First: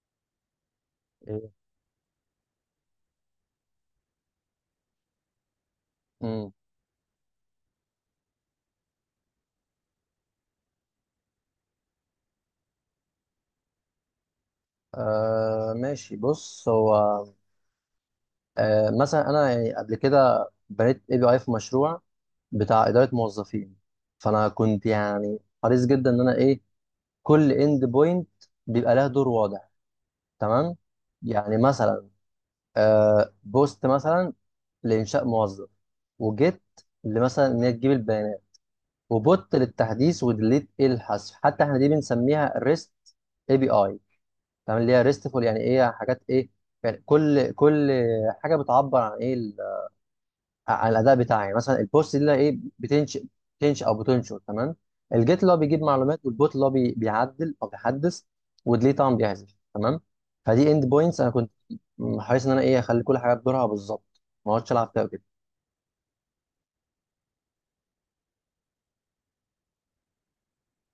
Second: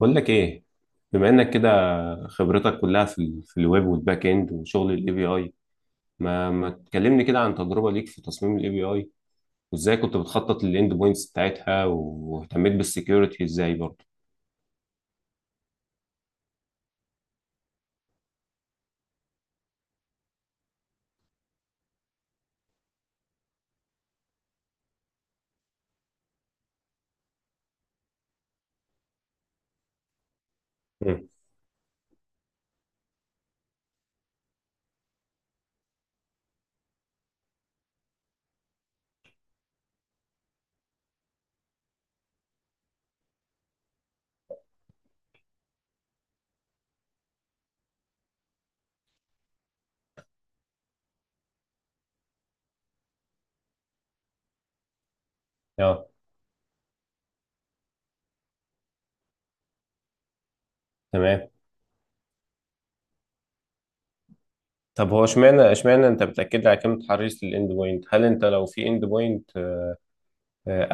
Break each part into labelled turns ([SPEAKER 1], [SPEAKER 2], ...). [SPEAKER 1] بقول لك ايه، بما
[SPEAKER 2] إيه؟
[SPEAKER 1] انك كده خبرتك كلها في ال في الويب والباك اند وشغل الاي بي اي، ما
[SPEAKER 2] مم.
[SPEAKER 1] ما تكلمني كده عن تجربه ليك في تصميم الاي بي اي، وازاي كنت بتخطط للاند بوينتس بتاعتها واهتميت بالسكيورتي ازاي برضه.
[SPEAKER 2] آه ماشي بص هو آه مثلا انا يعني قبل كده بنيت اي بي اي في مشروع بتاع اداره موظفين. فانا كنت يعني حريص جدا ان انا ايه، كل اند بوينت بيبقى لها دور واضح، تمام.
[SPEAKER 1] امم.
[SPEAKER 2] يعني مثلا بوست مثلا لانشاء موظف، وجيت لمثلا ان هي تجيب البيانات، وبوت للتحديث، وديليت إيه الحذف. حتى احنا دي بنسميها ريست اي بي اي، تمام، اللي هي ريستفول. يعني ايه حاجات ايه، يعني كل حاجه بتعبر عن ايه عن الاداء بتاعي. يعني مثلا البوست دي اللي هي ايه بتنشئ، بتنشئ او بتنشر، تمام. الجيت اللي هو بيجيب
[SPEAKER 1] اه.
[SPEAKER 2] معلومات، والبوت اللي هو بيعدل او بيحدث، وديليت طبعا بيحذف، تمام. فدي اند بوينتس انا
[SPEAKER 1] تمام.
[SPEAKER 2] كنت حريص ان انا ايه اخلي كل حاجه بدورها بالظبط، ما اقعدش العب فيها
[SPEAKER 1] طب
[SPEAKER 2] وكده.
[SPEAKER 1] هو اشمعنى انت بتاكد لي على كلمه حريص للاند بوينت؟ هل انت لو في اند بوينت،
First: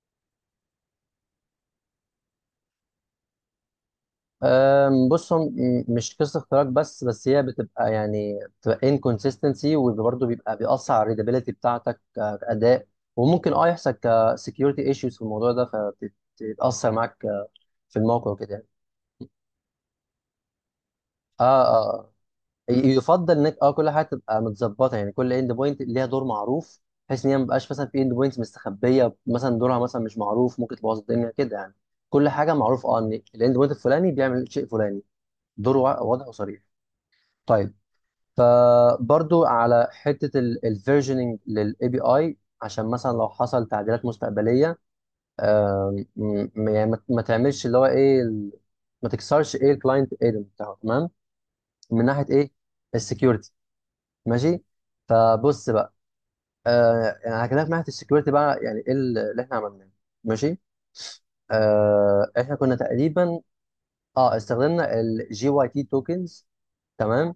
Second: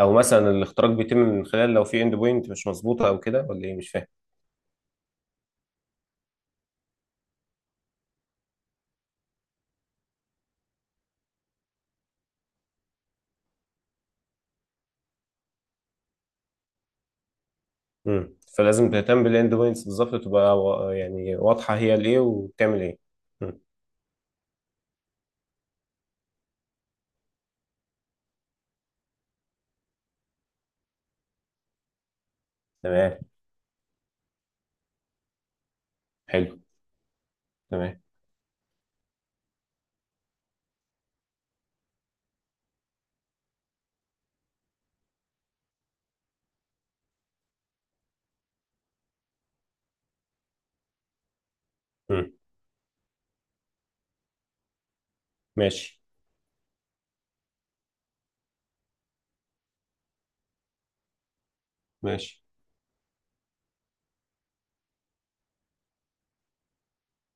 [SPEAKER 1] او مثلا الاختراق بيتم من خلال لو في اند بوينت مش مظبوطه او كده، ولا ايه؟ مش فاهم.
[SPEAKER 2] بص، مش قصه اختراق، بس هي بتبقى بتبقى انكونسيستنسي، وبرضه بيبقى بيأثر على الريدابيلتي بتاعتك كأداء، وممكن يحصل كسكيورتي ايشوز في الموضوع ده فبتتأثر معاك في الموقع
[SPEAKER 1] امم،
[SPEAKER 2] وكده يعني.
[SPEAKER 1] فلازم تهتم بالاند بوينتس بالظبط، تبقى يعني
[SPEAKER 2] اه
[SPEAKER 1] واضحه
[SPEAKER 2] اه
[SPEAKER 1] هي
[SPEAKER 2] آه.
[SPEAKER 1] الايه وبتعمل ايه.
[SPEAKER 2] يفضل انك
[SPEAKER 1] مم.
[SPEAKER 2] كل حاجه تبقى متظبطه، يعني كل اند بوينت ليها دور معروف، بحيث ان هي ما بقاش مثلا في اند بوينتس مستخبيه مثلا دورها مثلا مش معروف، ممكن تبوظ الدنيا كده يعني. كل حاجه معروف
[SPEAKER 1] تمام.
[SPEAKER 2] ان الاند بوينت الفلاني بيعمل شيء فلاني، دوره واضح
[SPEAKER 1] حلو.
[SPEAKER 2] وصريح. طيب،
[SPEAKER 1] تمام.
[SPEAKER 2] فبرضو على حته الفيرجننج للاي بي اي عشان مثلا لو حصل تعديلات مستقبليه يعني ما تعملش اللي هو ايه ما تكسرش ايه الكلاينت ايدن بتاعه، تمام، من ناحيه
[SPEAKER 1] مم.
[SPEAKER 2] ايه السكيورتي. ماشي، فبص بقى.
[SPEAKER 1] ماشي.
[SPEAKER 2] يعني هكلمك من ناحيه السكيورتي بقى. يعني ايه اللي احنا عملناه، ماشي.
[SPEAKER 1] ماشي.
[SPEAKER 2] احنا كنا تقريبا اه استخدمنا الجي واي تي توكنز، تمام.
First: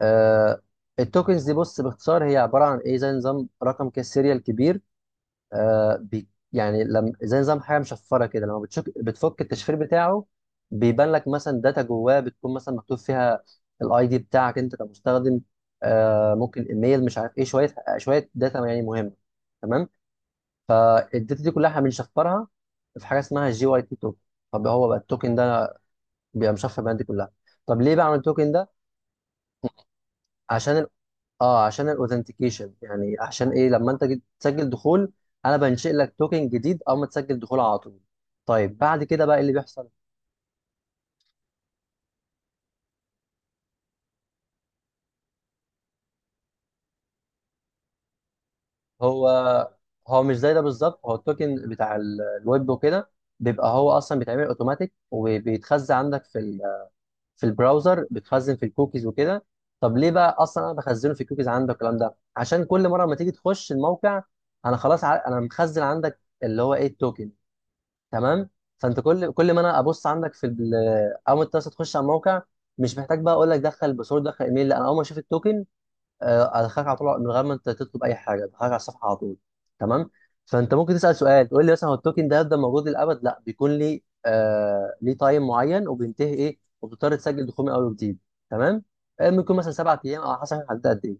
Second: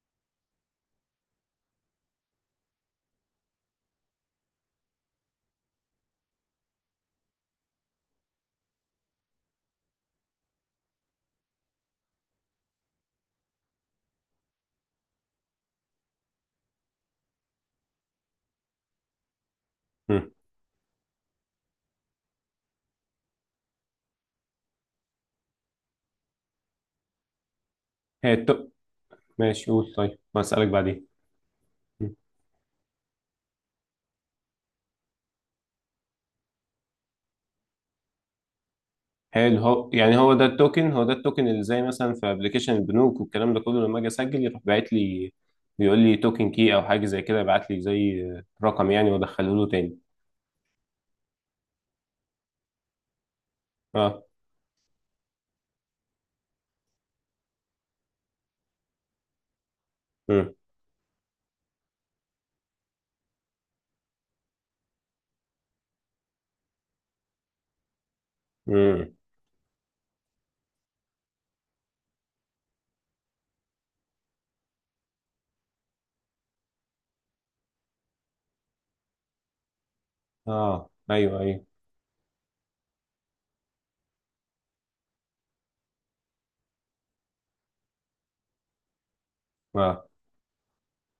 [SPEAKER 2] آه التوكنز دي بص باختصار هي عباره عن ايه، زي نظام رقم كده، سيريال كبير. آه بي يعني لما زي نظام حاجه مشفره كده، لما بتشك بتفك التشفير بتاعه بيبان لك مثلا داتا جواه بتكون مثلا مكتوب فيها الاي دي بتاعك انت كمستخدم، ممكن ايميل، مش عارف ايه، شويه شويه داتا يعني مهمه، تمام.
[SPEAKER 1] مم.
[SPEAKER 2] فالداتا دي كلها احنا بنشفرها في حاجه اسمها جي واي تي توكن. طب هو بقى التوكن ده بيبقى مشفر بالداتا دي كلها. طب ليه بعمل
[SPEAKER 1] هي
[SPEAKER 2] التوكن
[SPEAKER 1] التو...
[SPEAKER 2] ده؟
[SPEAKER 1] ماشي، قول، طيب هسألك
[SPEAKER 2] عشان
[SPEAKER 1] بعدين.
[SPEAKER 2] اه عشان
[SPEAKER 1] مم.
[SPEAKER 2] الاوثنتيكيشن، يعني عشان ايه لما انت تسجل دخول انا بنشئ لك توكن جديد اول ما تسجل دخول على طول. طيب بعد كده بقى إيه اللي
[SPEAKER 1] حلو.
[SPEAKER 2] بيحصل؟
[SPEAKER 1] هو يعني هو ده التوكن اللي زي مثلا في ابلكيشن البنوك والكلام ده كله، لما اجي اسجل يروح باعت لي، بيقول لي توكن كي او حاجه زي كده، يبعت لي زي رقم يعني،
[SPEAKER 2] هو
[SPEAKER 1] وادخله له تاني.
[SPEAKER 2] هو مش زي ده بالظبط، هو التوكن بتاع الويب وكده بيبقى هو اصلا
[SPEAKER 1] اه.
[SPEAKER 2] بيتعمل اوتوماتيك، وبيتخزن عندك في في البراوزر، بيتخزن في الكوكيز وكده. طب ليه بقى
[SPEAKER 1] مم.
[SPEAKER 2] اصلا انا بخزنه في الكوكيز عندك الكلام ده؟ عشان كل مره ما تيجي تخش الموقع انا خلاص انا مخزن عندك اللي هو ايه التوكن، تمام. فانت
[SPEAKER 1] مم.
[SPEAKER 2] كل ما انا ابص عندك في اول ما انت بس تخش على الموقع، مش محتاج بقى اقول لك دخل باسورد دخل ايميل، لا، انا اول ما اشوف التوكن ادخلك على طول من غير ما انت تطلب اي حاجه، ادخلك على الصفحه على طول، تمام. فانت
[SPEAKER 1] اه،
[SPEAKER 2] ممكن تسال
[SPEAKER 1] ايوه
[SPEAKER 2] سؤال
[SPEAKER 1] ايوه.
[SPEAKER 2] تقول لي مثلا، هو التوكن ده هيفضل موجود للابد؟ لا، بيكون لي ليه تايم معين وبينتهي ايه، وبتضطر تسجل دخول من اول وجديد، تمام. ممكن يكون مثلا سبع
[SPEAKER 1] اه.
[SPEAKER 2] ايام، او على حسب هتحدد قد ايه.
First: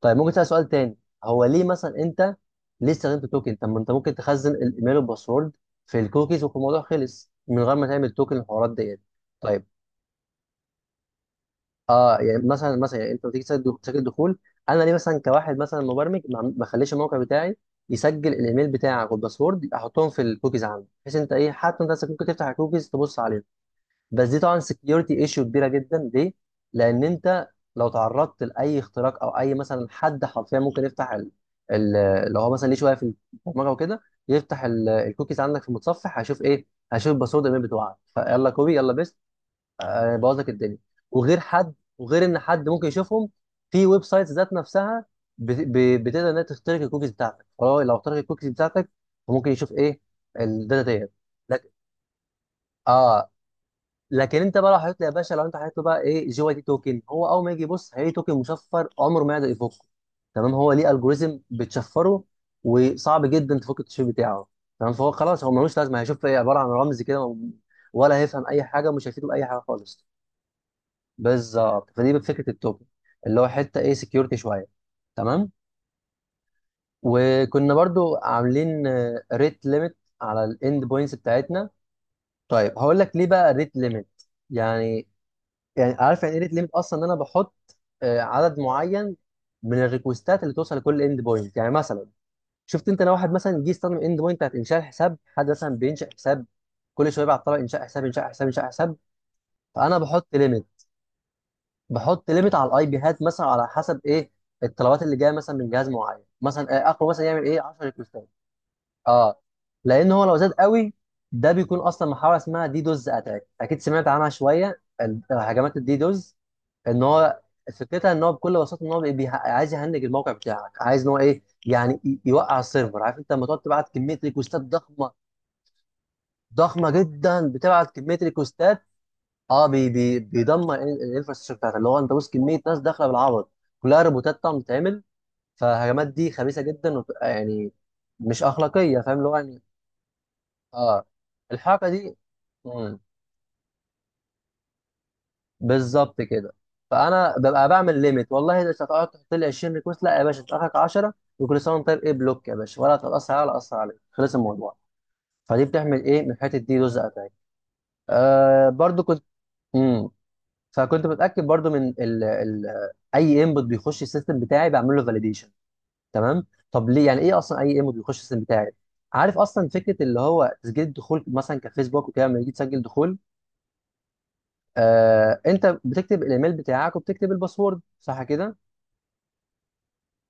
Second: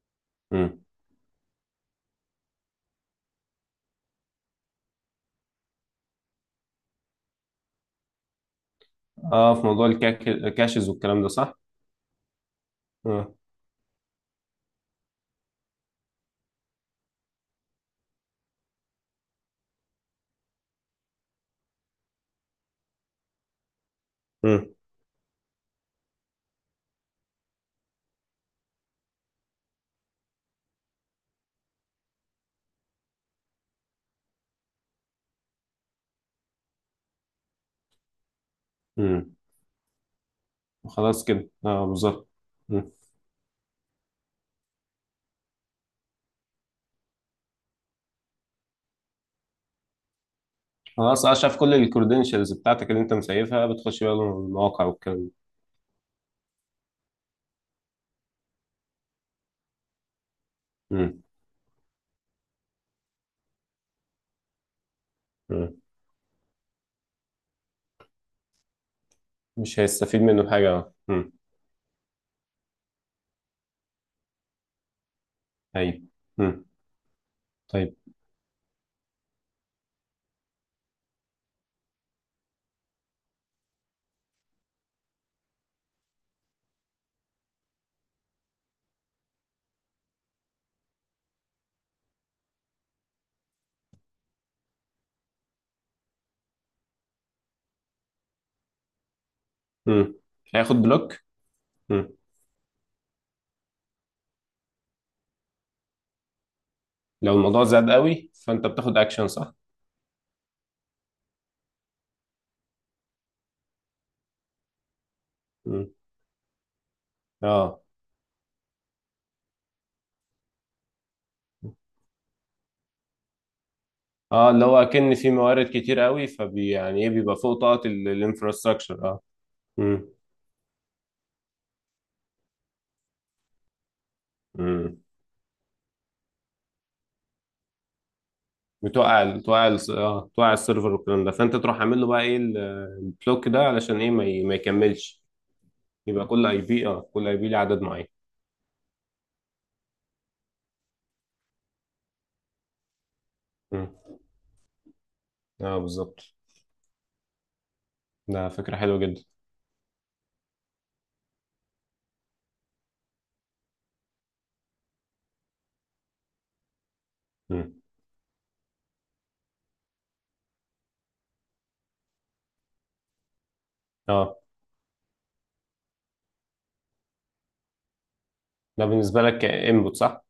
[SPEAKER 2] طيب ممكن اسال سؤال
[SPEAKER 1] مم.
[SPEAKER 2] تاني، هو ليه مثلا انت استخدمت توكن؟ طب ما انت ممكن تخزن الايميل والباسورد في الكوكيز وفي الموضوع خلص من غير ما تعمل توكن الحوارات ديت.
[SPEAKER 1] اه،
[SPEAKER 2] طيب،
[SPEAKER 1] في موضوع الكاشز والكلام ده، صح؟
[SPEAKER 2] اه يعني مثلا يعني انت
[SPEAKER 1] اه.
[SPEAKER 2] لما تيجي تسجل دخول، انا ليه مثلا كواحد مثلا مبرمج ما اخليش الموقع بتاعي يسجل الايميل بتاعك والباسورد احطهم في الكوكيز عندي، بحيث انت ايه حتى انت نفسك ممكن تفتح الكوكيز تبص عليهم؟ بس دي طبعا
[SPEAKER 1] مم.
[SPEAKER 2] سكيورتي ايشيو كبيره جدا. ليه؟ لان انت لو تعرضت لاي اختراق، او اي مثلا حد حرفيا ممكن يفتح ال... لو هو مثلا ليه شويه في البرمجه وكده، يفتح الكوكيز عندك في المتصفح، هيشوف ايه؟ هيشوف الباسورد الايميل بتوعك، فيلا كوبي يلا بيست،
[SPEAKER 1] مم.
[SPEAKER 2] بوظ لك الدنيا.
[SPEAKER 1] خلاص
[SPEAKER 2] وغير
[SPEAKER 1] كده،
[SPEAKER 2] حد
[SPEAKER 1] اه
[SPEAKER 2] وغير
[SPEAKER 1] بالظبط.
[SPEAKER 2] ان حد ممكن يشوفهم في ويب سايتس ذات نفسها بتقدر انها تخترق الكوكيز بتاعتك، فهو لو اخترق الكوكيز بتاعتك فممكن يشوف ايه الداتا ديت.
[SPEAKER 1] خلاص اه، شاف
[SPEAKER 2] لك-
[SPEAKER 1] كل الكredentials بتاعتك اللي انت
[SPEAKER 2] اه
[SPEAKER 1] مسيفها، بتخش بقى
[SPEAKER 2] لكن انت بقى لو
[SPEAKER 1] المواقع
[SPEAKER 2] حطيت له يا
[SPEAKER 1] والكلام ده.
[SPEAKER 2] باشا، لو انت حطيت له بقى ايه جي واي تي توكن، هو اول ما يجي يبص هيلاقي توكن مشفر عمره ما يقدر يفكه، تمام، هو ليه
[SPEAKER 1] مم.
[SPEAKER 2] الجوريزم بتشفره، وصعب جدا تفك التشفير بتاعه، تمام. فهو خلاص هو
[SPEAKER 1] مم.
[SPEAKER 2] ملوش لازمه، هيشوف ايه، عباره عن رمز كده، ولا هيفهم اي حاجه، مش هيفيده باي حاجه
[SPEAKER 1] مش
[SPEAKER 2] خالص.
[SPEAKER 1] هيستفيد منه حاجة. مم.
[SPEAKER 2] بالظبط، فدي فكره التوكن اللي هو حته ايه سكيورتي شويه، تمام.
[SPEAKER 1] ايوه. مم.
[SPEAKER 2] وكنا
[SPEAKER 1] طيب.
[SPEAKER 2] برضو عاملين ريت ليميت على الاند بوينتس بتاعتنا. طيب هقول لك ليه بقى ريت ليميت. يعني يعني عارف يعني ايه ريت ليميت اصلا؟ ان انا بحط عدد معين من الريكوستات اللي توصل لكل اند بوينت. يعني مثلا شفت انت لو واحد مثلا جه يستخدم اند بوينت بتاعت انشاء الحساب، حد مثلا بينشا حساب كل شويه، بيبعت طلب انشاء حساب انشاء حساب انشاء حساب، فانا
[SPEAKER 1] مم.
[SPEAKER 2] بحط ليميت.
[SPEAKER 1] هياخد بلوك. مم.
[SPEAKER 2] بحط ليميت على الاي بي، هات مثلا على حسب ايه الطلبات اللي جايه مثلا من جهاز معين، مثلا اخره مثلا
[SPEAKER 1] لو
[SPEAKER 2] يعمل ايه
[SPEAKER 1] الموضوع
[SPEAKER 2] 10
[SPEAKER 1] زاد
[SPEAKER 2] ريكوستات.
[SPEAKER 1] قوي فانت بتاخد اكشن،
[SPEAKER 2] اه
[SPEAKER 1] صح؟
[SPEAKER 2] لان هو لو زاد قوي ده بيكون اصلا محاوله اسمها دي دوز اتاك، اكيد سمعت عنها شويه هجمات
[SPEAKER 1] مم.
[SPEAKER 2] الدي دوز، ان هو
[SPEAKER 1] اه
[SPEAKER 2] فكرتها ان هو بكل بساطه ان هو عايز يهنج الموقع بتاعك، عايز ان هو ايه يعني يوقع السيرفر. عارف انت لما تقعد تبعت كميه
[SPEAKER 1] اه،
[SPEAKER 2] ريكوستات
[SPEAKER 1] اللي هو
[SPEAKER 2] ضخمه،
[SPEAKER 1] اكن في موارد كتير قوي فبي
[SPEAKER 2] ضخمه
[SPEAKER 1] يعني ايه، بيبقى
[SPEAKER 2] جدا،
[SPEAKER 1] فوق طاقة
[SPEAKER 2] بتبعت كميه ريكوستات،
[SPEAKER 1] الانفراستراكشر. اه.
[SPEAKER 2] اه بي
[SPEAKER 1] مم.
[SPEAKER 2] بي بيدمر الانفراستراكشر بتاعتك. اللي هو انت بص كميه ناس داخله بالعبط، كلها روبوتات طبعا
[SPEAKER 1] مم.
[SPEAKER 2] بتتعمل، فالهجمات دي خبيثه جدا، وبتبقى يعني مش اخلاقيه، فاهم
[SPEAKER 1] بتوقع
[SPEAKER 2] اللي هو
[SPEAKER 1] ال-
[SPEAKER 2] يعني.
[SPEAKER 1] بتوقع ال- اه بتوقع السيرفر
[SPEAKER 2] اه
[SPEAKER 1] والكلام ده، فانت تروح
[SPEAKER 2] الحركه
[SPEAKER 1] عامل له
[SPEAKER 2] دي،
[SPEAKER 1] بقى ايه ال-
[SPEAKER 2] مم،
[SPEAKER 1] البلوك ده علشان ايه ما يكملش.
[SPEAKER 2] بالظبط
[SPEAKER 1] يبقى كل
[SPEAKER 2] كده.
[SPEAKER 1] اي بي، اه، كل
[SPEAKER 2] فانا
[SPEAKER 1] اي بي له
[SPEAKER 2] ببقى
[SPEAKER 1] عدد
[SPEAKER 2] بعمل
[SPEAKER 1] معين.
[SPEAKER 2] ليميت، والله اذا هتقعد تحط لي 20 ريكوست، لا يا باشا اخرك 10، وكل سنه وانت طيب ايه، بلوك يا باشا، ولا تتاثر عليا ولا اثر
[SPEAKER 1] مم.
[SPEAKER 2] عليك، خلص الموضوع. فدي
[SPEAKER 1] اه
[SPEAKER 2] بتعمل ايه من
[SPEAKER 1] بالظبط.
[SPEAKER 2] الحته دي جزء اتاك.
[SPEAKER 1] ده
[SPEAKER 2] آه
[SPEAKER 1] فكرة حلوة
[SPEAKER 2] برضو
[SPEAKER 1] جدا.
[SPEAKER 2] كنت امم فكنت متاكد برضو من اي انبوت بيخش السيستم بتاعي بعمل له فاليديشن، تمام. طب ليه؟ يعني ايه اصلا
[SPEAKER 1] مم.
[SPEAKER 2] اي انبوت بيخش السيستم بتاعي؟ عارف اصلا فكره اللي هو تسجيل الدخول مثلا كفيسبوك وكده، لما يجي تسجل دخول،
[SPEAKER 1] اه.
[SPEAKER 2] انت بتكتب الايميل بتاعك وبتكتب الباسورد، صح كده؟
[SPEAKER 1] ده بالنسبة لك انبوت، صح؟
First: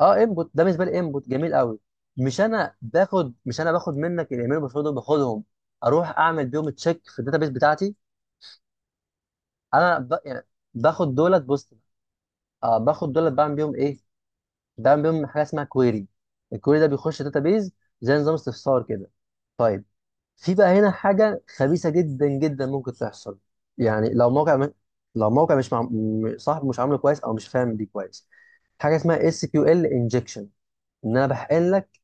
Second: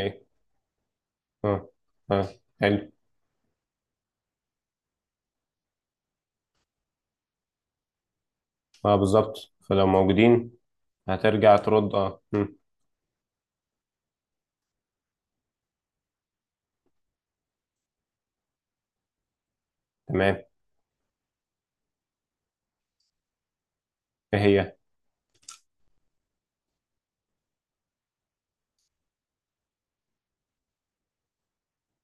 [SPEAKER 2] اه انبوت ده بالنسبه لي انبوت جميل
[SPEAKER 1] اه.
[SPEAKER 2] قوي.
[SPEAKER 1] اه.
[SPEAKER 2] مش انا
[SPEAKER 1] حلو.
[SPEAKER 2] باخد مش انا باخد منك الايميل والباسورد، باخدهم اروح اعمل بيهم تشيك في الداتابيس بتاعتي.
[SPEAKER 1] اه، بالظبط. فلو
[SPEAKER 2] يعني
[SPEAKER 1] موجودين
[SPEAKER 2] باخد دولت
[SPEAKER 1] هترجع
[SPEAKER 2] بوست،
[SPEAKER 1] ترد. اه. مم.
[SPEAKER 2] باخد دولت بعمل بيهم ايه، بعمل بيهم حاجه اسمها كويري. الكويري ده بيخش داتابيس، زي نظام استفسار كده. طيب،
[SPEAKER 1] تمام.
[SPEAKER 2] في بقى هنا حاجة خبيثة جدا جدا ممكن تحصل. يعني
[SPEAKER 1] ايه هي؟
[SPEAKER 2] لو موقع مش مع... م- صاحبه مش عامله كويس او مش فاهم دي كويس، حاجة اسمها اس كيو ال انجكشن، ان انا بحقن لك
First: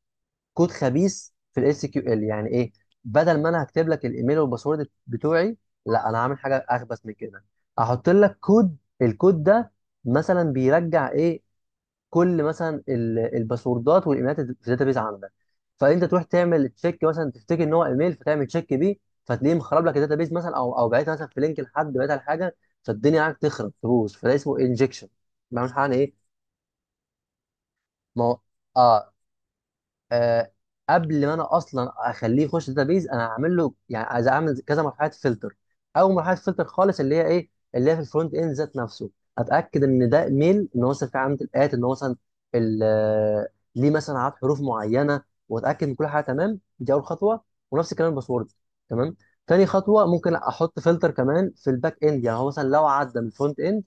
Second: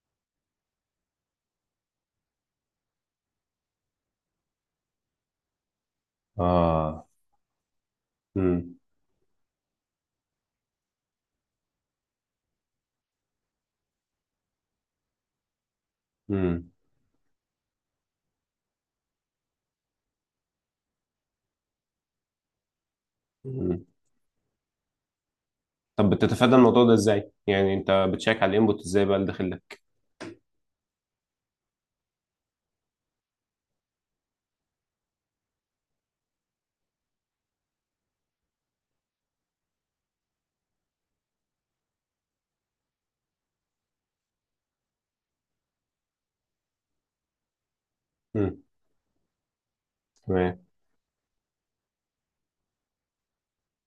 [SPEAKER 2] كود خبيث في الاس كيو ال. يعني ايه؟ بدل ما انا هكتب لك الايميل والباسورد بتوعي، لا، انا هعمل حاجة اخبث
[SPEAKER 1] اه.
[SPEAKER 2] من كده، هحط لك كود.
[SPEAKER 1] مم.
[SPEAKER 2] الكود ده مثلا بيرجع ايه؟ كل مثلا الباسوردات والايميلات اللي في الداتابيز عندك. فانت تروح تعمل
[SPEAKER 1] مم.
[SPEAKER 2] تشيك مثلا، تفتكر ان هو ايميل فتعمل تشيك بيه، فتلاقيه مخرب لك الداتابيز مثلا، او بعتها مثلا في لينك لحد، بعتها لحاجه، فالدنيا عندك تخرب
[SPEAKER 1] مم.
[SPEAKER 2] تبوظ. فده اسمه انجكشن، بعمل حاجه
[SPEAKER 1] طب
[SPEAKER 2] ايه.
[SPEAKER 1] بتتفادى الموضوع ده ازاي؟ يعني انت
[SPEAKER 2] ما هو
[SPEAKER 1] بتشيك على الانبوت ازاي
[SPEAKER 2] اه
[SPEAKER 1] بقى اللي داخل لك؟
[SPEAKER 2] آه قبل ما انا اصلا اخليه يخش داتابيز، انا هعمل له يعني عايز اعمل كذا مرحله فلتر. اول مرحله فلتر خالص اللي هي ايه، اللي هي في الفرونت اند ذات نفسه، اتاكد ان ده ميل، ان هو مثلا في علامه الات، ان هو مثلا ال- آه، ليه مثلا عدد حروف معينه، واتاكد ان كل حاجه تمام. دي اول خطوه، ونفس الكلام الباسورد،
[SPEAKER 1] مم.
[SPEAKER 2] تمام. تاني خطوه ممكن
[SPEAKER 1] تمام.
[SPEAKER 2] احط فلتر كمان في الباك اند. يعني هو مثلا لو عدى من الفرونت اند،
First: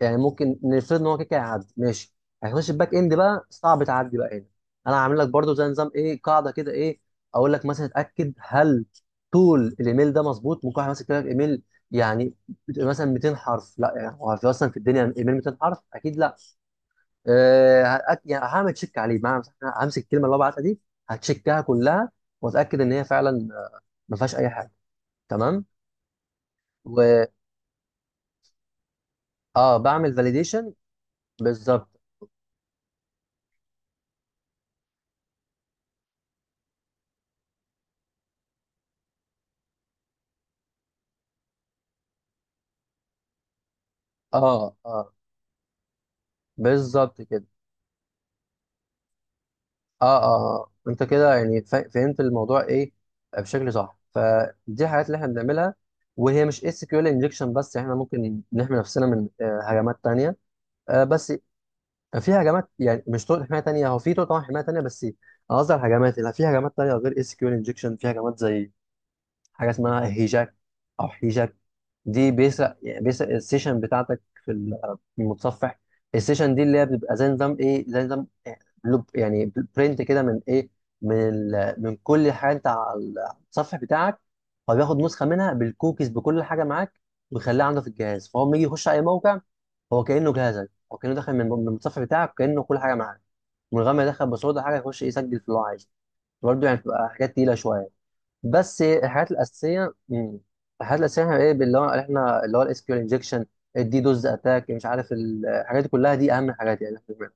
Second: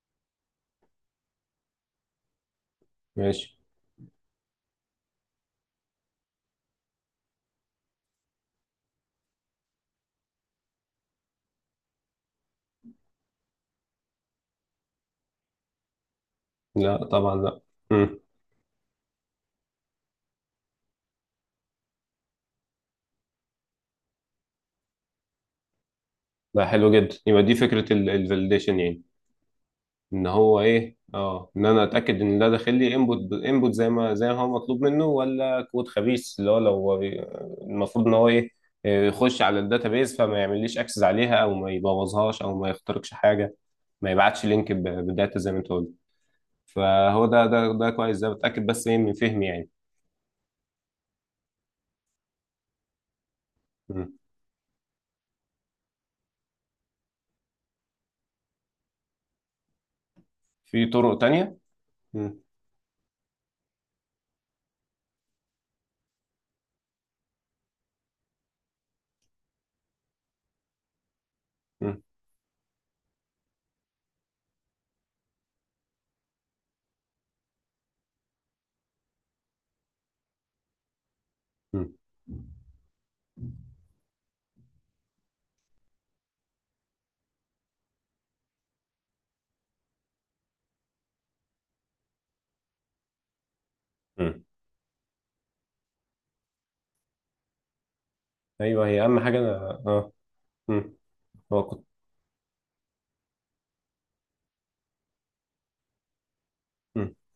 [SPEAKER 2] يعني ممكن نفرض ان هو كده كده هيعدي، ماشي، هيخش الباك اند بقى،
[SPEAKER 1] ماشي.
[SPEAKER 2] صعب تعدي بقى هنا. انا عامل لك برضو زي نظام ايه، قاعده كده ايه، اقول لك مثلا اتاكد هل طول الايميل ده مظبوط. ممكن واحد ماسك لك ايميل يعني مثلا 200 حرف؟ لا، يعني هو في اصلا في الدنيا ايميل 200 حرف؟ اكيد لا.
[SPEAKER 1] لا طبعا، لا. مم.
[SPEAKER 2] يعني هعمل تشيك عليه معنى، همسك الكلمه اللي هو بعتها دي، هتشيكها كلها، واتاكد ان هي فعلا ما فيهاش اي حاجه، تمام.
[SPEAKER 1] ده حلو جدا،
[SPEAKER 2] و
[SPEAKER 1] يبقى دي فكرة الفاليديشن يعني.
[SPEAKER 2] اه بعمل
[SPEAKER 1] ان هو
[SPEAKER 2] فاليديشن،
[SPEAKER 1] ايه، اه، ان انا
[SPEAKER 2] بالظبط.
[SPEAKER 1] اتاكد ان ده داخل لي انبوت زي ما هو مطلوب منه، ولا كود خبيث اللي هو لو المفروض ان هو ايه، آه، يخش على الداتابيز فما يعمليش اكسس عليها، او ما يبوظهاش، او ما يخترقش حاجه، ما يبعتش لينك
[SPEAKER 2] اه اه
[SPEAKER 1] بداتا زي ما انت قلت.
[SPEAKER 2] بالظبط
[SPEAKER 1] فهو ده
[SPEAKER 2] كده.
[SPEAKER 1] ده ده كويس، ده بتاكد بس ايه من فهمي يعني.
[SPEAKER 2] انت كده يعني فهمت الموضوع ايه بشكل صح.
[SPEAKER 1] مم.
[SPEAKER 2] فدي الحاجات اللي احنا بنعملها، وهي مش اس كيو ال انجكشن بس، احنا ممكن نحمي نفسنا من هجمات تانية.
[SPEAKER 1] في طرق
[SPEAKER 2] بس
[SPEAKER 1] تانية.
[SPEAKER 2] في
[SPEAKER 1] مم.
[SPEAKER 2] هجمات، يعني مش طرق حمايه تانية، هو في طرق طبعا حمايه تانية، بس انا قصدي على الهجمات، اللي في هجمات تانية غير اس كيو ال انجكشن. في هجمات زي حاجه اسمها هيجاك او هيجاك،
[SPEAKER 1] مم.
[SPEAKER 2] دي بيسرق يعني بيسرق السيشن بتاعتك في في المتصفح. السيشن دي اللي هي بتبقى زي نظام ايه، زي نظام لوب يعني، برنت كده من ايه، من
[SPEAKER 1] مم.
[SPEAKER 2] من كل حاجه انت على التصفح بتاعك، هو بياخد نسخه منها بالكوكيز بكل حاجه معاك، ويخليها عنده في الجهاز. فهو لما يجي يخش اي موقع، هو كانه جهازك، هو كانه داخل من المتصفح بتاعك، كانه كل حاجه معاك، من غير ما يدخل
[SPEAKER 1] مم.
[SPEAKER 2] باسورد حاجه، يخش يسجل في اللي هو عايزه. برضه يعني بتبقى حاجات تقيله شويه، بس
[SPEAKER 1] ايوه، هي اهم
[SPEAKER 2] الحاجات
[SPEAKER 1] حاجه انا،
[SPEAKER 2] الاساسيه،
[SPEAKER 1] اه.
[SPEAKER 2] مم،
[SPEAKER 1] مم.
[SPEAKER 2] الحاجات الاساسيه احنا ايه،
[SPEAKER 1] هو
[SPEAKER 2] اللي
[SPEAKER 1] كنت
[SPEAKER 2] هو احنا اللي هو الاس كيو ال انجكشن، الدي دوز اتاك، مش عارف الحاجات دي كلها، دي اهم حاجات يعني احنا بنعملها.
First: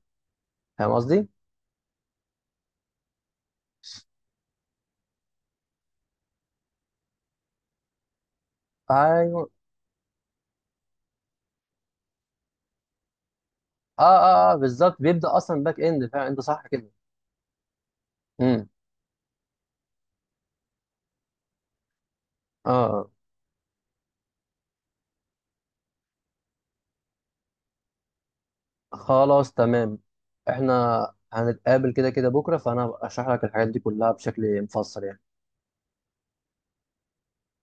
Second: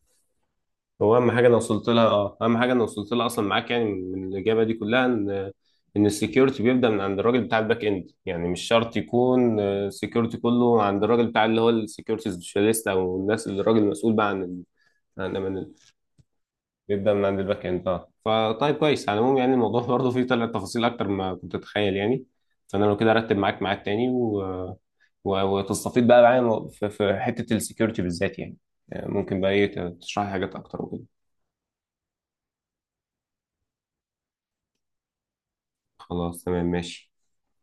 [SPEAKER 2] فاهم
[SPEAKER 1] هو
[SPEAKER 2] قصدي؟
[SPEAKER 1] اهم حاجه انا وصلت لها اه اهم حاجه انا وصلت لها اصلا معاك يعني، من الاجابه دي كلها، ان السكيورتي بيبدا من عند الراجل بتاع الباك اند، يعني مش شرط
[SPEAKER 2] ايوه.
[SPEAKER 1] يكون السكيورتي كله عند الراجل بتاع اللي هو السكيورتي سبيشاليست، او الناس اللي الراجل المسؤول بقى
[SPEAKER 2] بالظبط،
[SPEAKER 1] عن
[SPEAKER 2] بيبدا
[SPEAKER 1] امان
[SPEAKER 2] اصلا باك اند فعلا، انت صح كده.
[SPEAKER 1] بيبدا من عند الباك اند. اه،
[SPEAKER 2] امم
[SPEAKER 1] فطيب كويس. على العموم يعني، الموضوع برضه فيه، طلع تفاصيل اكتر ما كنت اتخيل يعني.
[SPEAKER 2] اه
[SPEAKER 1] فانا لو
[SPEAKER 2] آه.
[SPEAKER 1] كده ارتب معاك ميعاد تاني، وتستفيد بقى معايا في حته السكيورتي بالذات يعني. آه، ممكن بقى
[SPEAKER 2] خلاص
[SPEAKER 1] ايه
[SPEAKER 2] تمام،
[SPEAKER 1] تشرح لي حاجات اكتر وكده.
[SPEAKER 2] احنا هنتقابل كده كده بكره، فانا هبقى اشرح لك الحاجات دي كلها بشكل مفصل يعني.
[SPEAKER 1] خلاص، تمام، ماشي.